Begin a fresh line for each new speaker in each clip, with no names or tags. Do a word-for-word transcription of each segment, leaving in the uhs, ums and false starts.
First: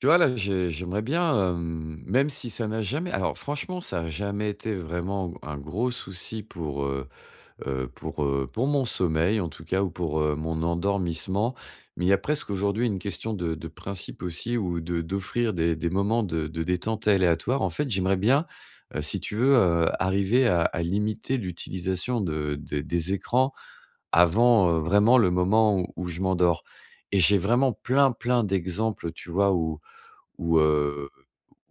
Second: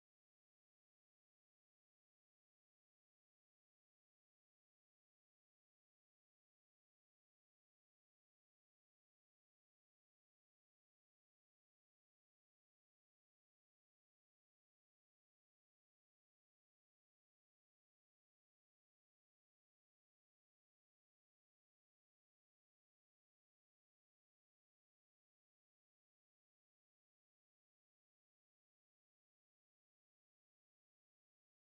Tu vois, là, j'ai j'aimerais bien, hem, même si ça n'a jamais alors franchement, ça n'a jamais été vraiment un gros souci pour, heu heu, pour, heu, pour mon sommeil en tout cas ou pour, heu, mon endormissement. Mais il y a presque aujourd'hui une question de de principe aussi ou de d'offrir des des moments de de détente aléatoire. En fait, j'aimerais bien, heu, si tu veux, heu, arriver à à limiter l'utilisation de des des écrans avant, heu, vraiment le moment où où je m'endors. Et j'ai vraiment plein, plein d'exemples, tu vois, où où, heu,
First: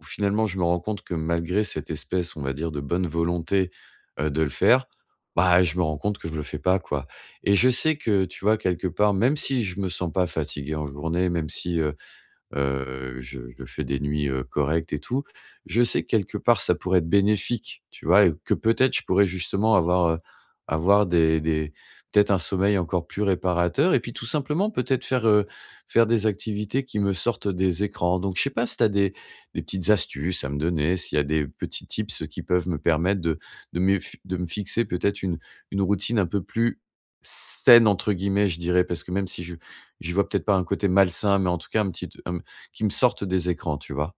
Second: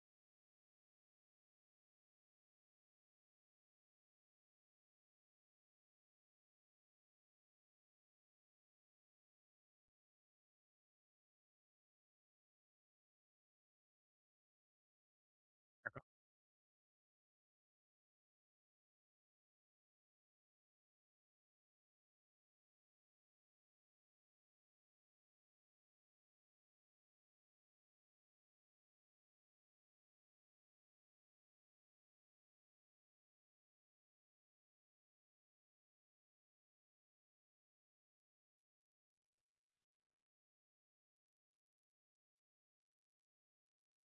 où finalement je me rends compte que malgré cette espèce, on va dire, de bonne volonté, heu, de le faire, bah, je me rends compte que je le fais pas, quoi. Et je sais que, tu vois, quelque part, même si je me sens pas fatigué en journée, même si, heu, je je fais des nuits, heu, correctes et tout. Je sais que quelque part ça pourrait être bénéfique, tu vois? Et que peut-être je pourrais justement avoir, heu, avoir des des peut-être un sommeil encore plus réparateur et puis tout simplement peut-être faire, heu, faire des activités qui me sortent des écrans. Donc je sais pas si tu as des des petites astuces à me donner, s'il y a des petits tips qui peuvent me permettre de de me de me fixer peut-être une une routine un peu plus «saine» entre guillemets, je dirais, parce que même si je j'y vois peut-être pas un côté malsain, mais en tout cas un petit qui me sortent des écrans, tu vois?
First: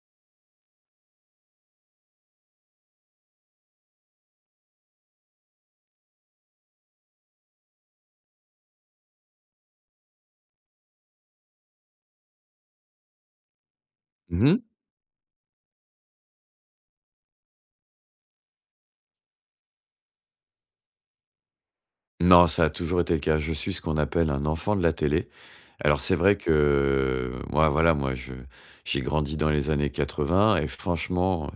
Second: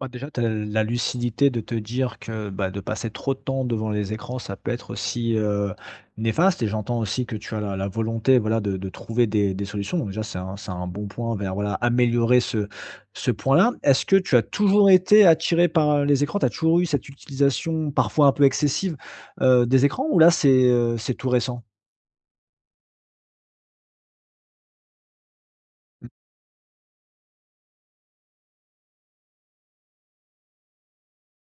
Bah, déjà, tu as la lucidité de te dire que, bah, de passer trop de temps devant les écrans, ça peut être aussi, heu, néfaste. Et j'entends aussi que tu as la la volonté, voilà, de de trouver des des solutions. Donc déjà, c'est un c'est un bon point vers, voilà, améliorer ce ce point-là. Est-ce que tu as
Mmh.
toujours été attiré par les écrans? Tu as toujours eu cette utilisation parfois un peu excessive, heu, des écrans, ou là, c'est, heu, c'est tout récent?
Non, ça a toujours été le cas. Je suis ce qu'on appelle un enfant de la télé. Alors
Mmh,
c'est vrai que, moi, voilà, moi, je j'ai grandi dans les années quatre-vingts et franchement,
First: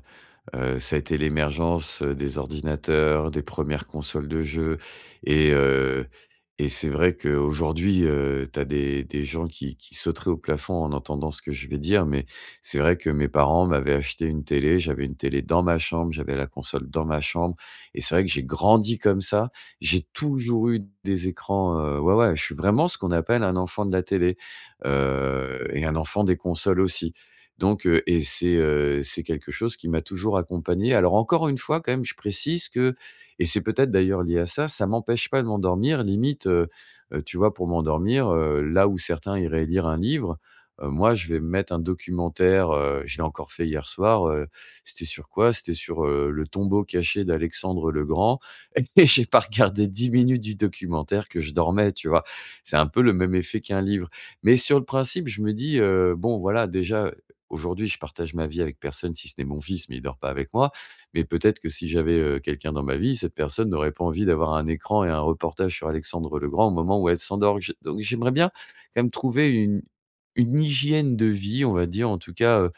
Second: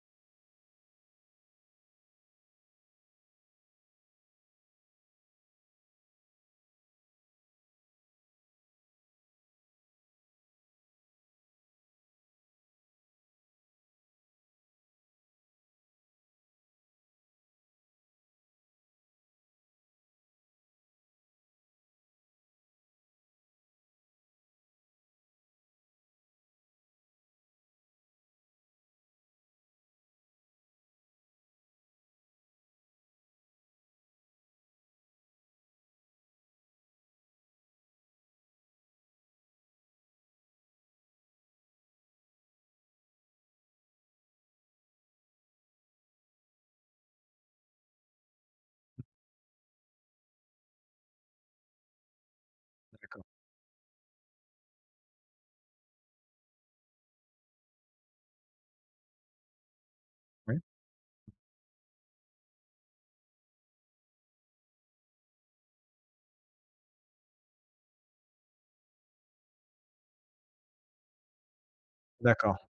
Heu, ça a été l'émergence, euh, des ordinateurs, des premières consoles de jeux et heu et c'est vrai qu'aujourd'hui, heu, tu as des des gens qui qui sauteraient au plafond en entendant ce que je vais dire, mais c'est vrai que mes parents m'avaient acheté une télé, j'avais une télé dans ma chambre, j'avais la console dans ma chambre et c'est vrai que j'ai grandi comme ça. J'ai toujours eu des écrans, heu, ouais, ouais, je suis vraiment ce qu'on appelle un enfant de la télé, heu et un enfant des consoles aussi. Donc heu et c'est, heu, c'est quelque chose qui m'a toujours accompagné. Alors encore une fois, quand même, je précise que et c'est peut-être d'ailleurs lié à ça, ça m'empêche pas de m'endormir. Limite, heu heu, tu vois, pour m'endormir, heu, là où certains iraient lire un livre, heu, moi, je vais me mettre un documentaire, heu, je l'ai encore fait hier soir, heu, c'était sur quoi? C'était sur, heu, le tombeau caché d'Alexandre le Grand et j'ai pas regardé dix minutes du documentaire que je dormais, tu vois? C'est un peu le
d'accord.
même effet qu'un livre, mais sur le principe, je me dis, heu: «Bon, voilà, déjà, aujourd'hui, je partage ma vie avec personne, si ce n'est mon fils, mais il dort pas avec
Oui,
moi. Mais peut-être que si j'avais, heu, quelqu'un dans ma vie, cette personne n'aurait pas envie d'avoir un écran et un reportage sur Alexandre le Grand au moment où elle s'endort. J Donc j'aimerais bien quand même trouver une une hygiène de vie, on va dire, en tout
d'accord.
cas, heu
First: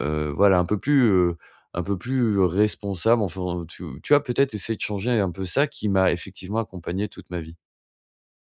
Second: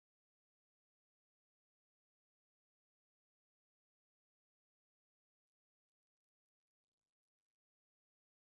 heu, voilà, un peu plus, heu, un peu plus, responsable, enfin, tu tu vois, peut-être essayer de changer un peu ça qui m'a effectivement accompagné toute ma vie.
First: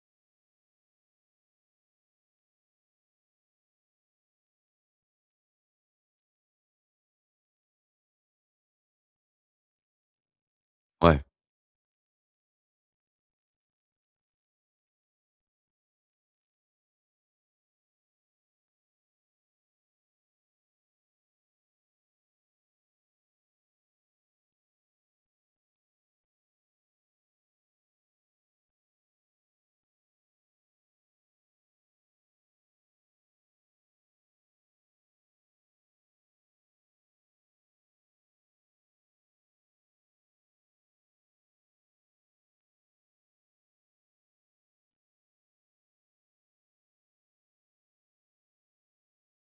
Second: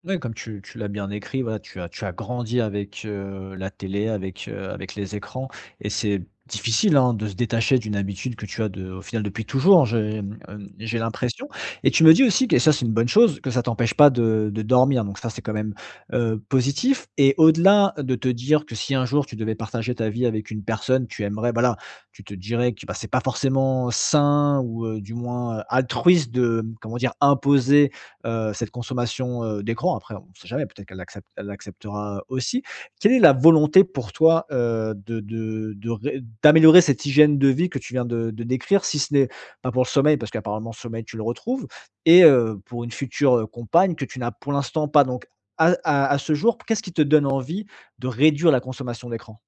Oui, comme tu tu l'as bien écrit, voilà, tu as tu as grandi avec, heu, la télé, avec, heu, avec les écrans, et c'est difficile, hein, de se détacher d'une habitude que tu as de au final depuis toujours, j'ai, hem, j'ai
Ouais.
l'impression. Et tu me dis aussi que, et ça c'est une bonne chose, que ça t'empêche pas de de dormir, donc ça c'est quand même, heu, positif. Et au-delà de te dire que si un jour tu devais partager ta vie avec une personne, tu aimerais, voilà, tu te dirais que, bah, c'est pas forcément sain ou, heu, du moins, heu, altruiste de, comment dire? Imposer heu, cette consommation, heu, d'écran. Après, on ne sait jamais, peut-être qu'elle accepte elle acceptera aussi. Quelle est la volonté pour toi, heu, de de de ré d'améliorer cette hygiène de vie que tu viens de de décrire? Si ce n'est pas pour le sommeil, parce qu'apparemment le sommeil, tu le retrouves, et heu, pour une future, heu, compagne que tu n'as pour l'instant pas. Donc à à à ce jour, qu'est-ce qui te donne envie de réduire la consommation d'écran?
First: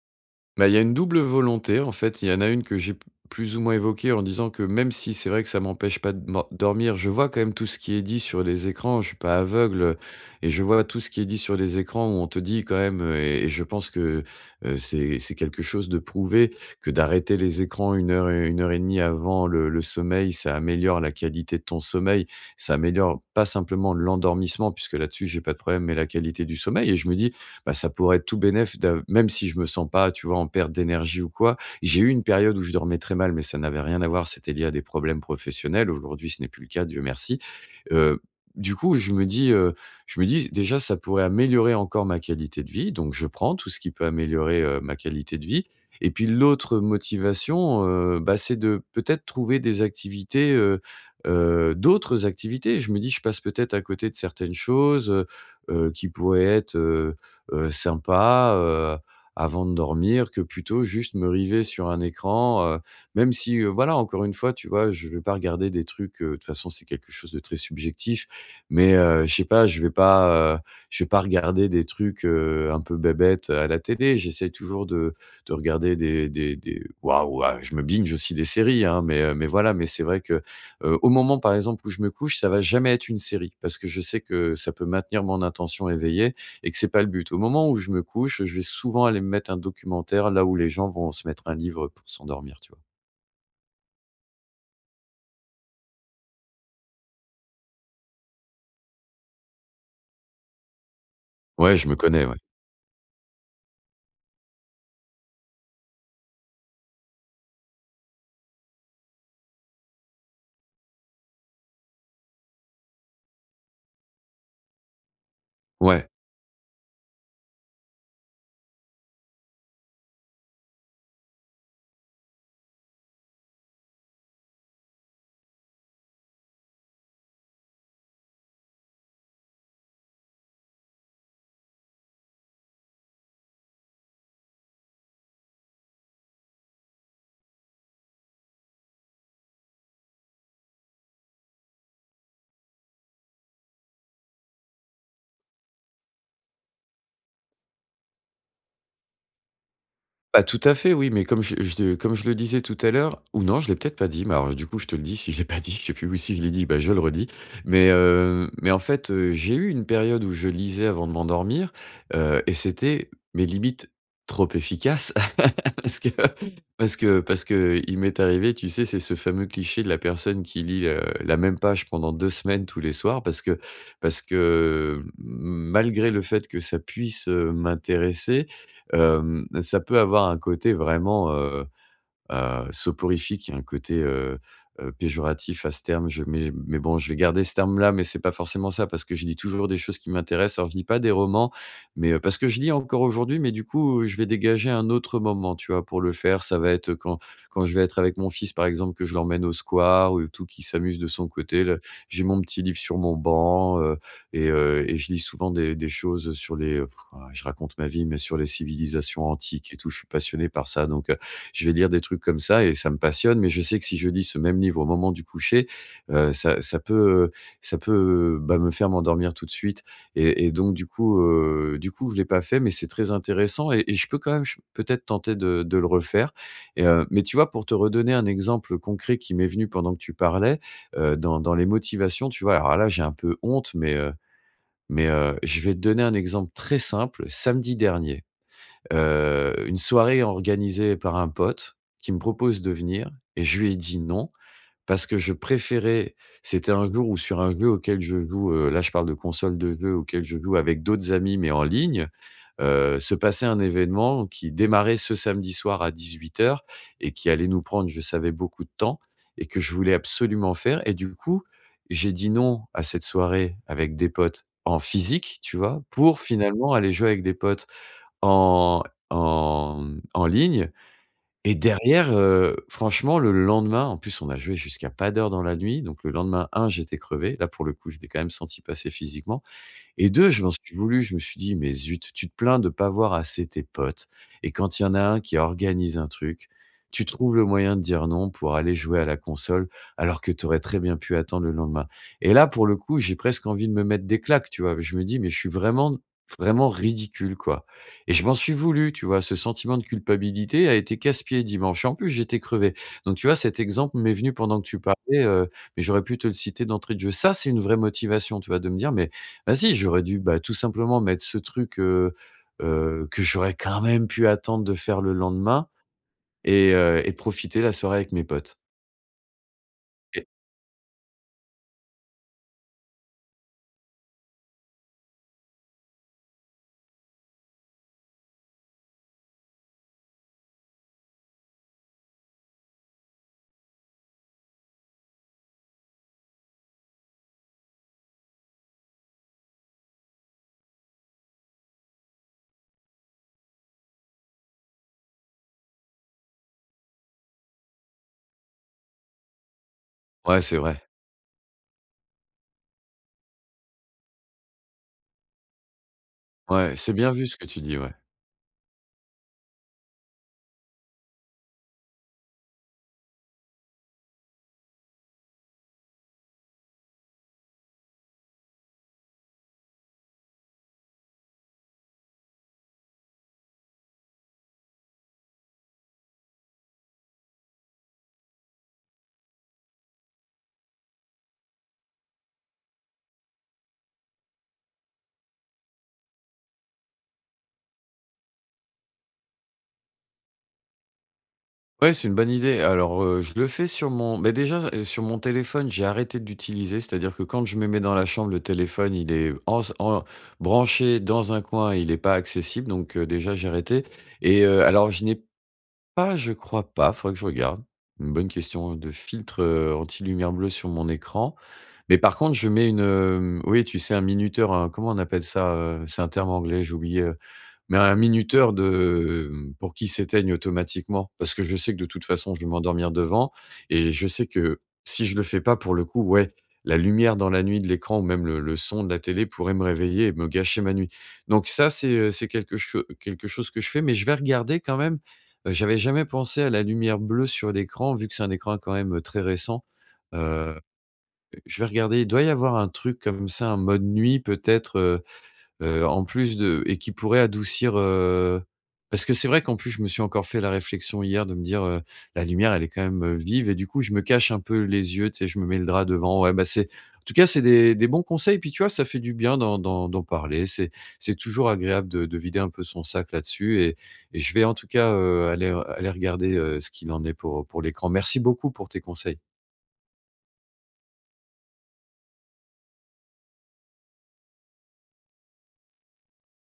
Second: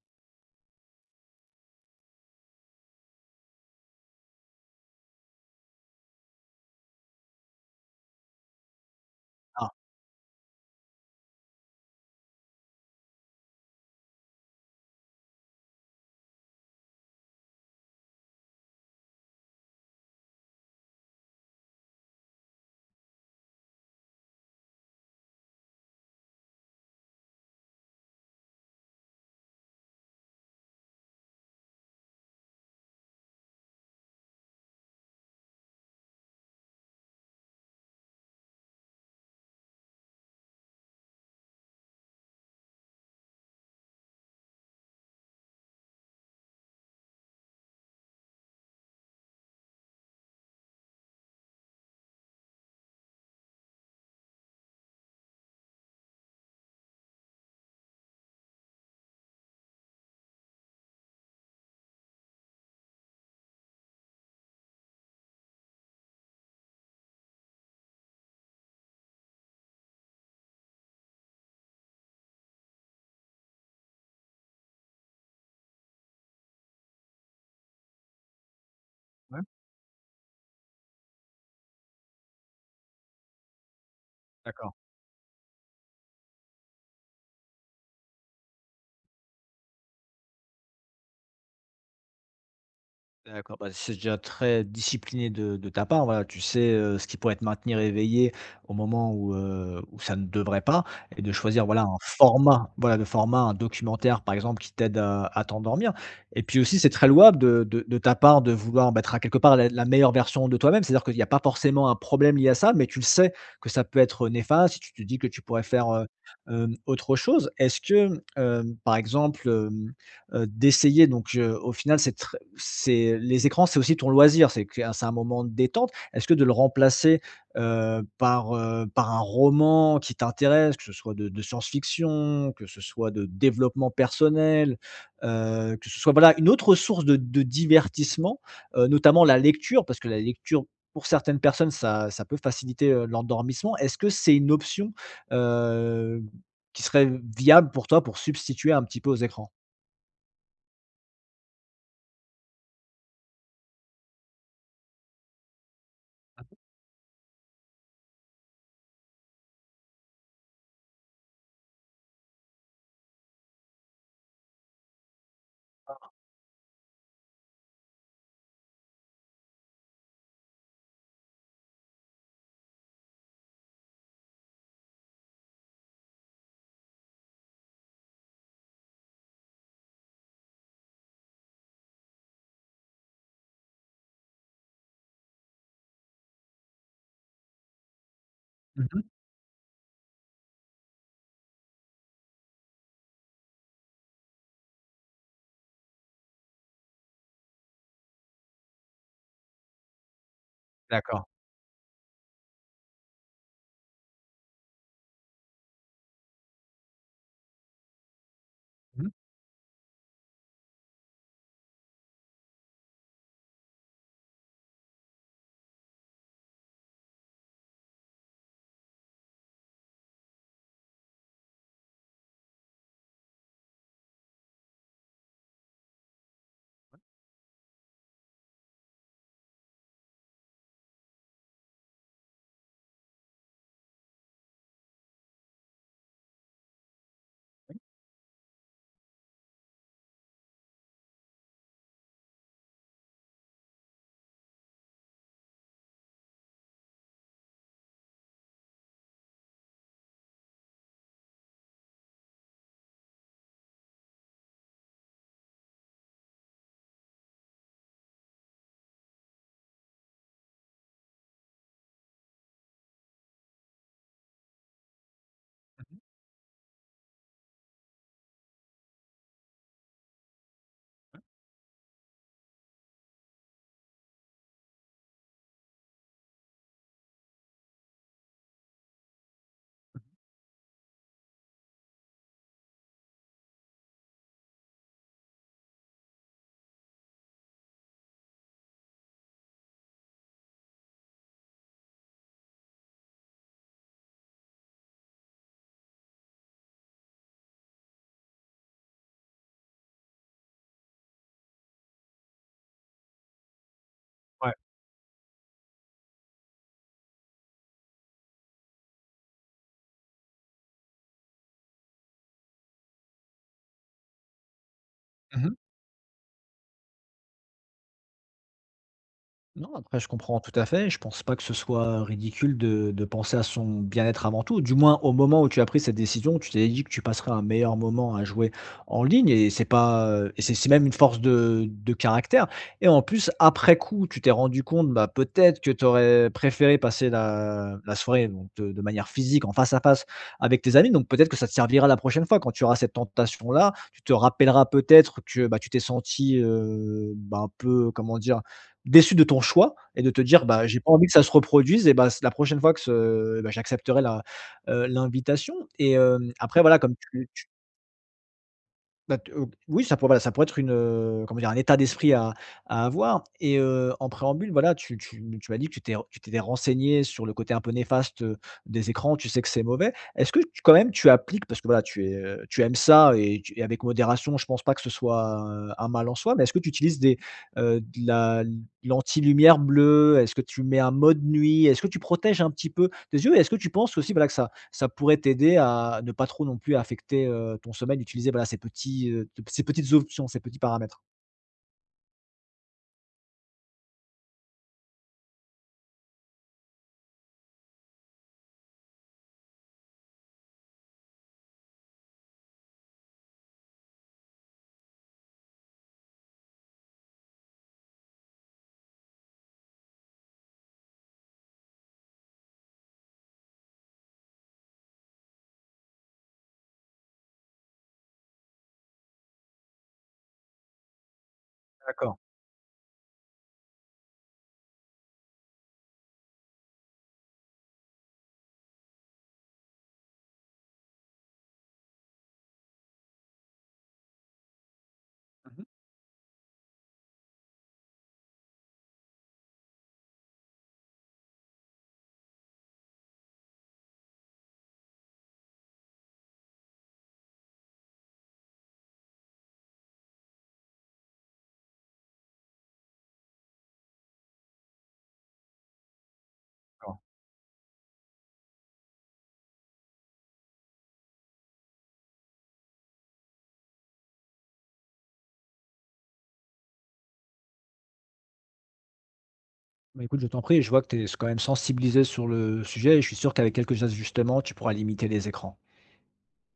Bah, il y a une double volonté, en fait. Il y en a une que j'ai p plus ou moins évoquée en disant que même si c'est vrai que ça m'empêche pas de mor dormir, je vois quand même tout ce qui est dit sur les écrans. Je suis pas
Ah,
aveugle, et je vois tout ce qui est dit sur les écrans où on te dit quand même, heu et et je pense que, heu, c'est c'est quelque chose de prouvé que d'arrêter les écrans une heure et une heure et demie avant le le sommeil, ça améliore la qualité de ton sommeil. Ça améliore pas simplement l'endormissement puisque là-dessus j'ai pas de problème, mais la qualité du sommeil et je me dis, bah, ça pourrait être tout bénef d'av même si je me sens pas, tu vois, en perte d'énergie ou quoi. J'ai eu une période où je dormais très mal, mais ça n'avait rien à voir, c'était lié à des problèmes professionnels. Aujourd'hui, ce n'est plus le cas, Dieu merci. Heu, du coup, je me dis, heu, je me dis: «Déjà, ça pourrait améliorer encore ma qualité de vie», donc je prends tout ce qui peut améliorer, heu, ma qualité de vie et puis l'autre motivation, heu, bah, c'est de peut-être trouver des activités, heu heu, d'autres activités. Je me dis: «Je passe peut-être à côté de certaines choses», heu heu, qui pourraient être, heu, sympa, heu, avant de dormir que plutôt juste me river sur un écran, heu, même si, heu, voilà, encore une fois, tu vois, je vais pas regarder des trucs, heu, de toute façon, c'est quelque chose de très subjectif, mais, heu, je sais pas, je vais pas, heu, je vais pas regarder des trucs, heu, un peu bébêtes à la télé. J'essaie toujours de de regarder des des des waouh, ah, je me binge aussi des séries, hein, mais, heu,
ouais,
mais voilà, mais c'est vrai que, heu, au moment, par exemple, où je me couche, ça va jamais être une série parce que je sais que ça
d'accord.
peut maintenir mon attention éveillée et que c'est pas le but. Au moment où je me couche, je vais souvent aller me mettre un documentaire là où les gens vont se mettre un livre pour s'endormir, tu vois?
D'accord, bah, c'est déjà très discipliné de de ta part, voilà, tu sais, heu, ce qui pourrait te maintenir éveillé au moment où, heu, où ça ne devrait pas, et de choisir,
Ouais,
voilà,
je me
un
connais, ouais.
format, voilà, de format, un documentaire, par exemple, qui t'aide à à t'endormir. Et puis aussi, c'est très louable de de de ta part de vouloir, bah, être à quelque part la la meilleure version de toi-même. C'est-à-dire qu'il y a pas forcément un problème lié à ça, mais tu le sais que ça peut être néfaste si tu te dis que tu pourrais faire, heu,
Ouais.
hem, autre chose. Est-ce que, hem, par exemple, heu, d'essayer, donc heu, au final, c'est très c'est les écrans, c'est aussi ton loisir, c'est que c'est un moment de détente. Est-ce que de le remplacer, heu, par, heu, par un roman qui t'intéresse, que ce soit de de science-fiction, que ce soit de développement personnel, heu, que ce soit, voilà, une autre source de de divertissement, heu, notamment la lecture, parce que la lecture, pour certaines personnes, ça ça peut faciliter, heu, l'endormissement. Est-ce que c'est une option, heu, qui serait viable pour toi, pour substituer un petit peu aux écrans?
Bah, tout à fait, oui, mais comme je je comme je le disais tout à l'heure ou non, je l'ai peut-être pas dit, mais alors du coup, je te le dis si je l'ai pas dit, je sais plus ou si je l'ai dit, bah, je le redis. Mais heu, mais en fait, heu, j'ai eu une période où je lisais avant de m'endormir, heu et c'était mes limites trop efficaces parce que parce que parce que il m'est arrivé, tu sais, c'est ce fameux cliché de la personne qui lit, heu, la même page pendant deux semaines tous les soirs parce que parce que, malgré le fait que ça puisse, heu, m'intéresser, Hem, ça peut avoir un côté vraiment, heu, heu, soporifique. Il y a un côté, heu heu, péjoratif à ce terme, je mais mais bon, je vais garder ce terme-là, mais c'est pas forcément ça
Mmh.
parce que je lis toujours des choses qui m'intéressent. Alors je lis pas des romans, mais heu, parce que je lis encore aujourd'hui, mais du coup, je vais dégager un autre moment, tu vois, pour le faire. Ça va être quand quand je vais être avec mon fils, par exemple, que je l'emmène au square ou tout, qu'il s'amuse de
D'accord.
son côté. Le J'ai mon petit livre sur mon banc, heu et heu et je lis souvent des des choses sur les, heu, je raconte ma vie, mais sur les
Mmh.
civilisations antiques et tout. Je suis passionné par ça donc euh, je vais lire des trucs comme ça et ça me passionne, mais je sais que si je lis ce même livre au moment du coucher, heu, ça ça peut, ça peut, bah, me faire m'endormir tout de suite et et donc du coup, heu, du coup, je ne l'ai pas fait, mais c'est très intéressant et et je peux quand même, ch peut-être tenter de de le refaire et heu, mais tu vois, pour te redonner un exemple concret qui m'est venu pendant que tu parlais, heu, dans dans les motivations, tu vois? Alors là, j'ai un peu honte, mais heu mais heu, je vais te donner un exemple très simple. Samedi dernier, Heu, une soirée organisée par un pote qui me propose de venir, et je lui ai dit: «Non» parce que je préférais, c'était un jour où sur un jeu auquel je joue, heu, là je parle de console de jeu auquel je joue avec d'autres amis mais en ligne, heu, se passait un événement qui démarrait ce samedi soir à dix-huit heures et qui allait nous prendre, je savais, beaucoup de temps et que je voulais absolument faire. Et du coup, j'ai dit: «Non» à cette soirée avec des potes en physique, tu vois? Pour finalement aller jouer avec des potes en en en ligne. Et derrière, heu, franchement, le lendemain, en plus, on a joué jusqu'à pas d'heure dans la nuit, donc le lendemain, un, j'étais crevé. Là, pour le coup, je l'ai quand même senti passer physiquement et deux, je m'en suis voulu, je me suis dit: «Mais zut, tu te plains de pas voir assez tes potes et quand il y en a un qui organise un truc, tu trouves le moyen de dire non pour aller jouer à la console alors que tu aurais très bien pu attendre le lendemain». Et là, pour le coup, j'ai presque envie de me mettre des claques, tu vois? Je me dis: «Mais je suis vraiment, vraiment ridicule, quoi». Et je m'en suis voulu, tu vois? Ce sentiment de culpabilité a été casse-pied dimanche. En plus, j'étais crevé. Donc tu vois, cet exemple m'est venu
Ouais.
pendant que tu parlais, heu, mais j'aurais pu te le citer d'entrée de jeu. Ça, c'est une vraie motivation, tu vois? De me dire: «Mais bah si, j'aurais dû, bah, tout simplement mettre ce truc, heu heu, que j'aurais quand même pu attendre de faire le
Mmh mh.
lendemain et heu et de profiter la soirée avec mes potes».
Non, après je
Et
comprends tout à fait. Je pense pas que ce soit ridicule de de penser à son bien-être avant tout. Du moins au moment où tu as pris cette décision, tu t'es dit que tu passerais un meilleur moment à jouer en ligne, et c'est pas, heu et c'est, c'est même une force de de caractère. Et en plus après coup, tu t'es rendu compte, bah, peut-être que tu aurais préféré passer la la soirée donc de de manière physique, en face à face avec tes amis, donc peut-être que ça te servira la prochaine fois quand tu auras cette tentation-là. Tu te rappelleras peut-être que, bah, tu t'es senti, heu, bah, un peu, comment dire? Déçu de ton choix et de te
ouais,
dire:
c'est
«Bah, j'ai
vrai.
pas envie que ça se reproduise, et bah, c la prochaine fois que ce bah, j'accepterai la, heu, l'invitation.» Et, hem, après,
Ouais,
voilà,
c'est
comme
bien vu
tu,
ce que tu dis, ouais.
bah, t heu, oui, ça pourrait, voilà, ça pourrait être une, heu, comment dire? Un état d'esprit à à avoir. Et, heu, en préambule, voilà, tu tu tu m'as dit que tu t'es tu t'étais renseigné sur le côté un peu néfaste, heu, des écrans. Tu sais que c'est mauvais. Est-ce que tu quand même tu appliques, parce que, voilà, tu es, heu, tu aimes ça, et tu et avec modération, je pense pas que ce soit, heu, un mal en soi, mais est-ce que tu utilises des, heu, de la l'anti-lumière bleue? Est-ce que tu mets un mode nuit? Est-ce que tu protèges un petit peu tes yeux? Et est-ce que tu penses aussi, voilà, que ça ça pourrait t'aider à ne pas trop non plus affecter, heu, ton sommeil, d'utiliser, voilà, ces petits, heu, ces petites options, ces petits paramètres.
Ouais, c'est une bonne idée. Alors, heu, je le fais sur mon. Mais déjà, heu, sur mon téléphone, j'ai arrêté d'utiliser, c'est-à-dire que quand je me mets dans la chambre, le téléphone, il est en en branché dans un coin, il n'est pas accessible donc heu, déjà j'ai arrêté et heu, alors je n'ai ah, je crois pas, faudrait que je regarde. Une bonne question de filtre, heu, anti-lumière bleue sur mon écran. Mais par contre, je mets une, hem, oui, tu sais, un minuteur, un, comment on appelle ça, heu? C'est un terme anglais, j'ai oublié, mais un minuteur de, pour qu'il s'éteigne automatiquement, parce que je sais que de toute
D'accord.
façon, je vais m'endormir devant et je sais que si je le fais pas, pour le coup, ouais, la lumière dans la nuit de l'écran ou même le le son de la télé pourrait me réveiller et me gâcher ma nuit. Donc ça, c'est, heu, c'est quelque cho quelque chose que je fais, mais je vais regarder quand même, heu,
Mmh.
j'avais jamais pensé à la lumière bleue sur l'écran, vu que c'est un écran quand même, très récent. Heu, je vais regarder, il doit y avoir un truc comme ça, un mode nuit peut-être, Heu, en plus de, et qui pourrait adoucir, heu parce que c'est vrai qu'en plus je me suis encore fait la réflexion hier de me dire, heu: «La lumière elle est quand même, heu, vive» et du coup je me cache un peu les yeux, tu sais? Je me mets le drap devant. Ouais, bah, c'est,
D'accord.
en tout cas c'est des des bons conseils, puis tu vois, ça fait du bien d'en d'en d'en parler. C'est c'est toujours agréable de de vider un peu son sac là-dessus et et je vais en tout cas, heu, aller aller regarder, heu, ce qu'il en est pour, pour l'écran. Merci beaucoup pour tes conseils.
Bah, écoute, je t'en prie, je vois que tu es quand même sensibilisé sur le sujet et je suis sûr qu'avec quelques ajustements, tu pourras limiter les écrans.